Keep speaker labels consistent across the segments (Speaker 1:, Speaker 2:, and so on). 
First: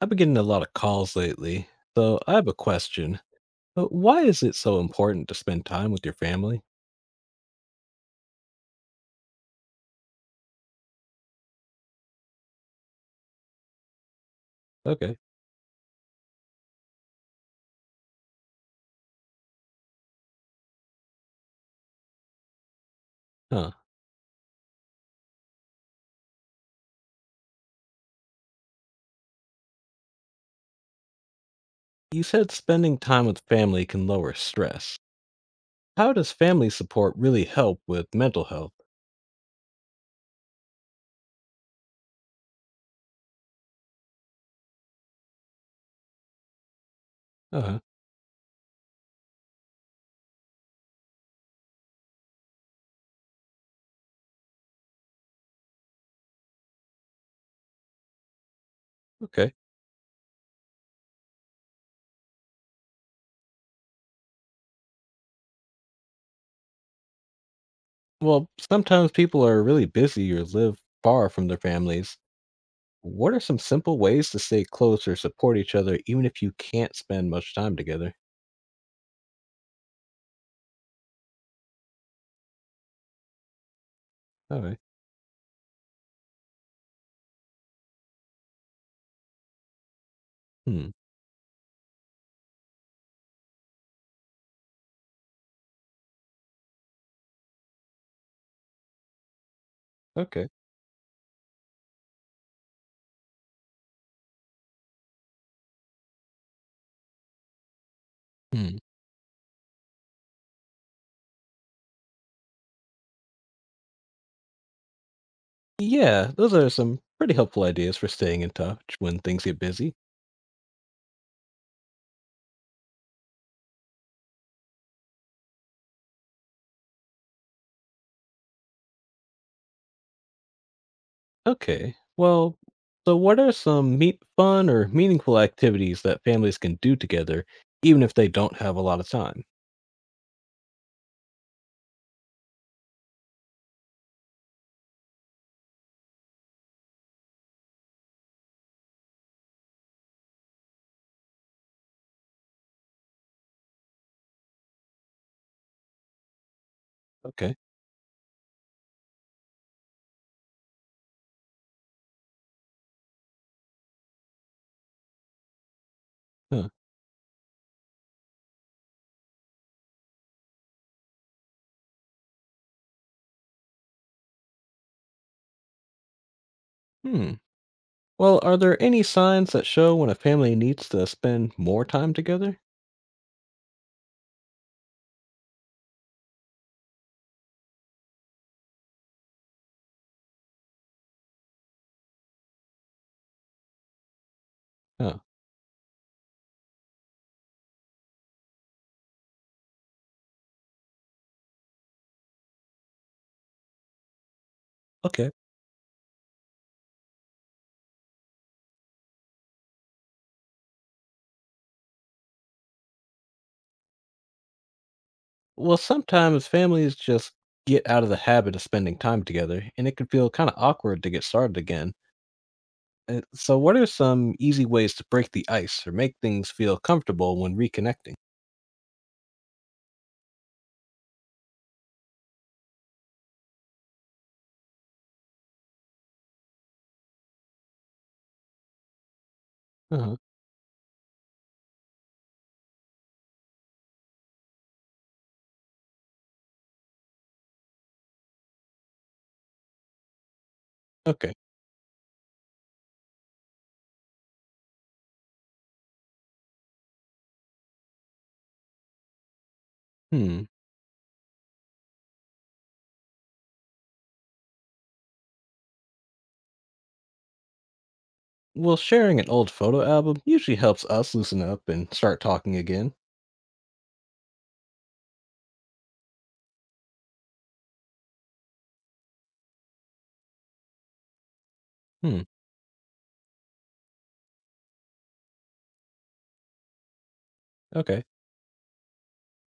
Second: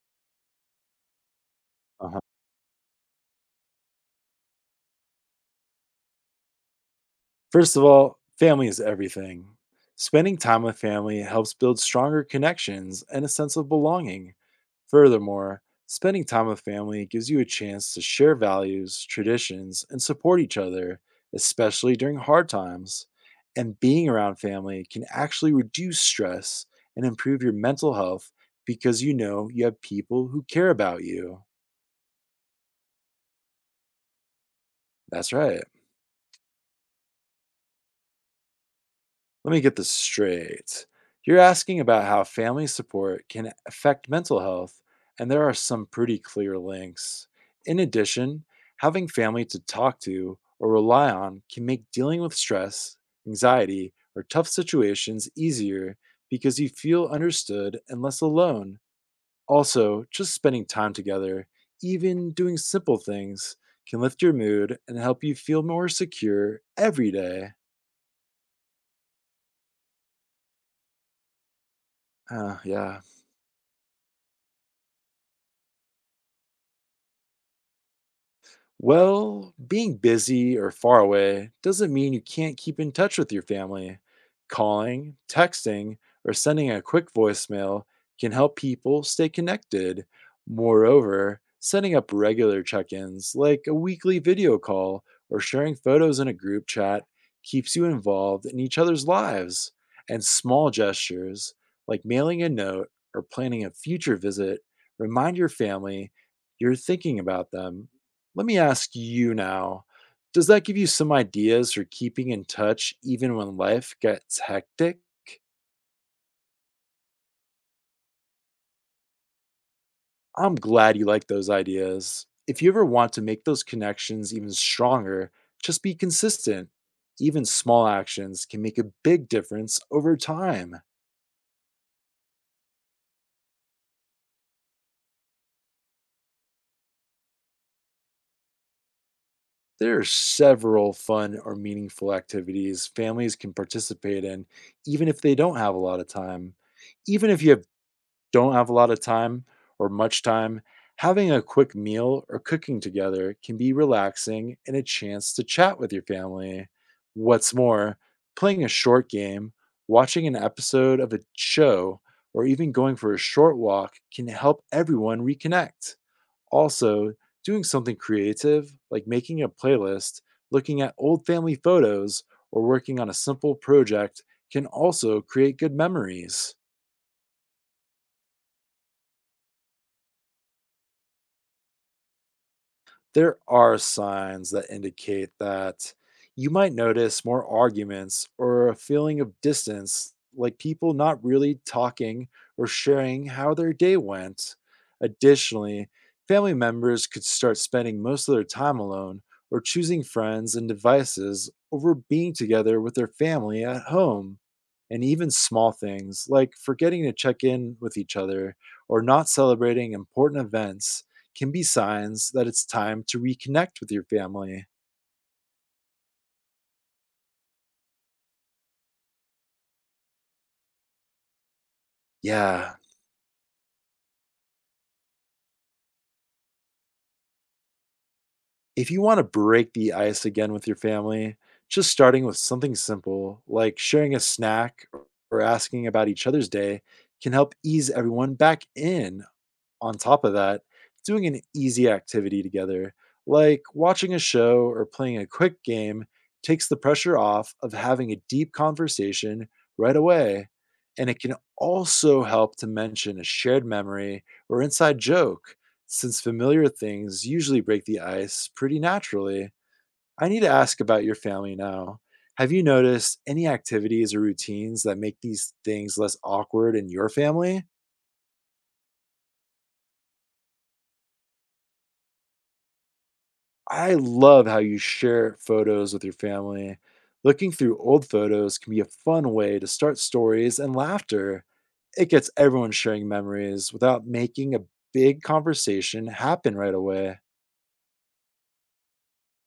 Speaker 1: I've been getting a lot of calls lately, so
Speaker 2: Uh-huh.
Speaker 1: I have a question. Why is it so important to spend time with your family?
Speaker 2: First of all, family is everything. Spending time with family helps build stronger connections and a sense of belonging.
Speaker 1: Okay.
Speaker 2: Furthermore, spending time with family gives you a chance to share values, traditions, and support each other, especially during hard times.
Speaker 1: Huh.
Speaker 2: And being around family can actually reduce stress and improve your mental health because you know you have people who care about you.
Speaker 1: You said spending time with family can lower stress.
Speaker 2: That's right.
Speaker 1: How does family support really help with mental health?
Speaker 2: Let me get this straight. You're asking about how family support can affect mental health, and there are some pretty clear links.
Speaker 1: Uh
Speaker 2: In
Speaker 1: huh.
Speaker 2: addition, having family to talk to or rely on can make dealing with stress, anxiety, or tough situations easier because you feel understood and less alone.
Speaker 1: Okay.
Speaker 2: Also, just spending time together, even doing simple things, can lift your mood and help you feel more secure every day.
Speaker 1: Well, sometimes people are really busy or live far from their families.
Speaker 2: Ah, yeah.
Speaker 1: What are some simple ways to stay close or support each other even if you can't spend much time together?
Speaker 2: Well, being busy or far away doesn't mean you can't keep in touch with your family.
Speaker 1: All right.
Speaker 2: Calling, texting, or sending a quick voicemail can help people stay connected.
Speaker 1: Hmm.
Speaker 2: Moreover, setting up regular check ins like a weekly video call or sharing photos in a group chat keeps you involved in each other's lives. And
Speaker 1: Okay.
Speaker 2: small gestures like mailing a note or planning a future visit remind your family you're thinking about them. Let me
Speaker 1: Hmm.
Speaker 2: ask you now, does that give you some ideas for keeping in touch even when life gets hectic?
Speaker 1: Yeah, those are some pretty helpful ideas for staying in touch when things get busy.
Speaker 2: I'm glad you like those ideas. If you ever want to make those connections even stronger, just be consistent. Even small actions can make a big difference over time.
Speaker 1: Okay, well, so what are some meet fun or meaningful activities that families can do together, even if they don't have a lot of time?
Speaker 2: There are several fun or meaningful activities families can participate in, even if they don't have a lot of time. Even if you have don't have a lot of time or much time, having a quick meal or cooking together can be relaxing and a chance to chat with your family. What's
Speaker 1: Okay.
Speaker 2: more, playing a short game, watching an episode of a show, or even going for a short walk can help everyone reconnect.
Speaker 1: Huh.
Speaker 2: Also, doing something creative like making a playlist, looking at old family photos, or working on a simple project can also create good memories.
Speaker 1: Hmm. Well, are there any signs that show when a family needs to spend more time together?
Speaker 2: There are signs that indicate that. You might notice more arguments or a feeling of distance, like people not really talking or sharing how their day went.
Speaker 1: Huh.
Speaker 2: Additionally, family members could start spending most of their time alone or choosing friends and devices over being together with their family at home. And
Speaker 1: Okay.
Speaker 2: even small things like forgetting to check in with each other or not celebrating important events can be signs that it's time to reconnect with your family.
Speaker 1: Well, sometimes families just get out of the habit of spending time together, and it can feel kind of awkward to get started again.
Speaker 2: Yeah,
Speaker 1: So, what are some easy ways to break the ice or make things feel comfortable when reconnecting?
Speaker 2: if you want to break the ice again with your family, just starting with something simple like sharing a snack or asking about each other's day can help ease everyone back in. On
Speaker 1: Uh-huh.
Speaker 2: top of that, doing an easy activity together, like watching a show or playing a quick game, takes the pressure off of having a deep conversation right away. And it
Speaker 1: Okay.
Speaker 2: can also help to mention a shared memory or inside joke, since familiar things usually break the ice pretty naturally. I need
Speaker 1: Hmm.
Speaker 2: to ask about your family now. Have you noticed any activities or routines that make these things less awkward in your family?
Speaker 1: Well, sharing an old photo album usually helps us loosen up and start talking again.
Speaker 2: I love how you share photos with your family. Looking through old photos can be a fun way to start stories and laughter. It
Speaker 1: Hmm.
Speaker 2: gets everyone sharing memories without making a big conversation happen right away.
Speaker 1: Okay.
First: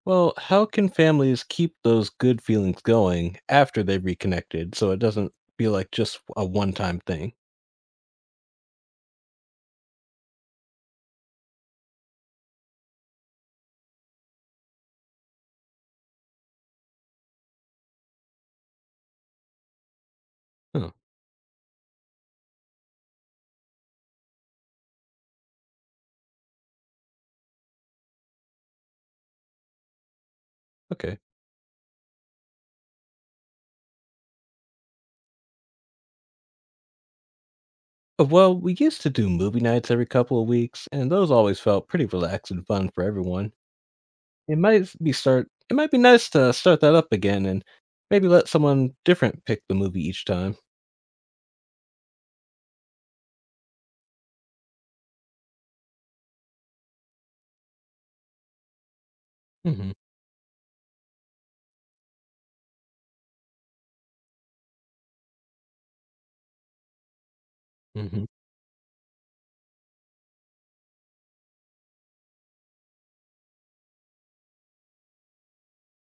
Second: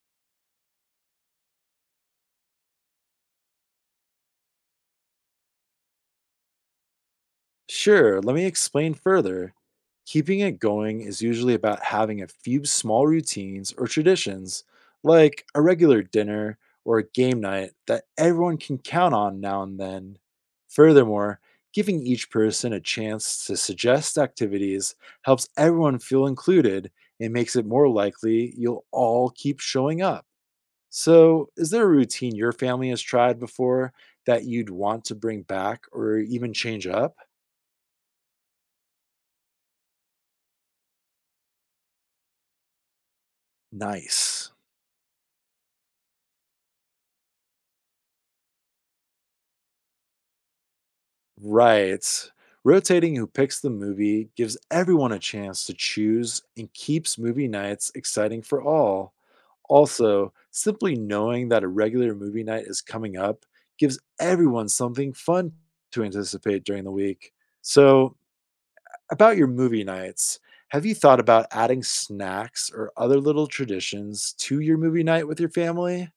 Speaker 1: Well, how can families keep those good feelings going after they've reconnected so it doesn't feel like just a one time thing?
Speaker 2: Sure, let me explain further. Keeping it going is usually about having a few small routines or traditions, like a regular dinner or a game night that everyone can count on now and then.
Speaker 1: Huh.
Speaker 2: Furthermore, giving each person a chance to suggest activities helps everyone feel included and makes it more likely you'll all keep showing up.
Speaker 1: Okay.
Speaker 2: So, is there a routine your family has tried before that you'd want to bring back or even change up?
Speaker 1: Well, we used to do movie nights every couple of weeks, and those always felt pretty relaxed and fun for everyone.
Speaker 2: Nice.
Speaker 1: It might be nice to start that up again and maybe let someone different pick the movie each time.
Speaker 2: Right. Rotating who picks the movie gives everyone a chance to choose and keeps movie nights exciting for all.
Speaker 1: Mhm.
Speaker 2: Also, simply knowing that a regular movie night is coming up gives everyone something fun to anticipate during the week. So,
Speaker 1: Mhm.
Speaker 2: about your movie nights, have you thought about adding snacks or other little traditions to your movie night with your family?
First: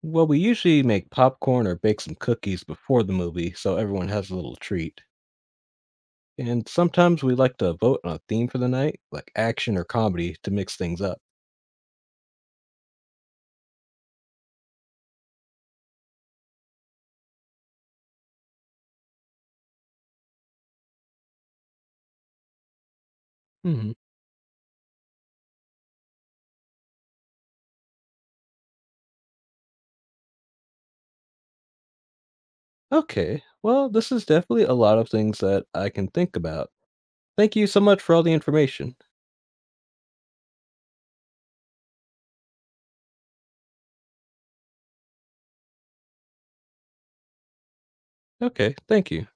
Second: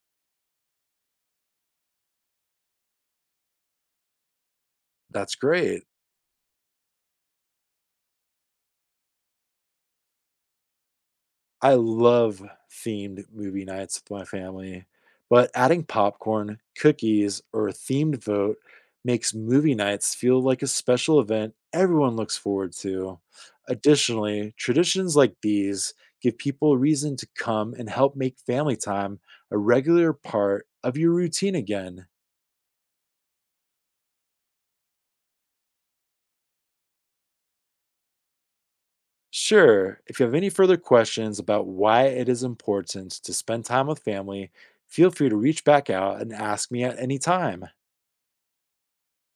Speaker 1: Well, we usually make popcorn or bake some cookies before the movie so everyone has a little treat.
Speaker 2: That's great.
Speaker 1: And sometimes we like to vote on a theme for the night, like action or comedy, to mix things up.
Speaker 2: I love themed movie nights with my family, but adding popcorn, cookies, or a themed vote makes movie nights feel like a special event everyone looks forward to.
Speaker 1: Hmm.
Speaker 2: Additionally, traditions like these give people a reason to come and help make family time a regular part of your routine again.
Speaker 1: Okay, well, this is definitely a lot of things that I can think about. Thank you so much for all the information.
Speaker 2: Sure, if you have any further questions about why it is important to spend time with family, feel free to reach back out and ask me at any time.
Speaker 1: Okay, thank you.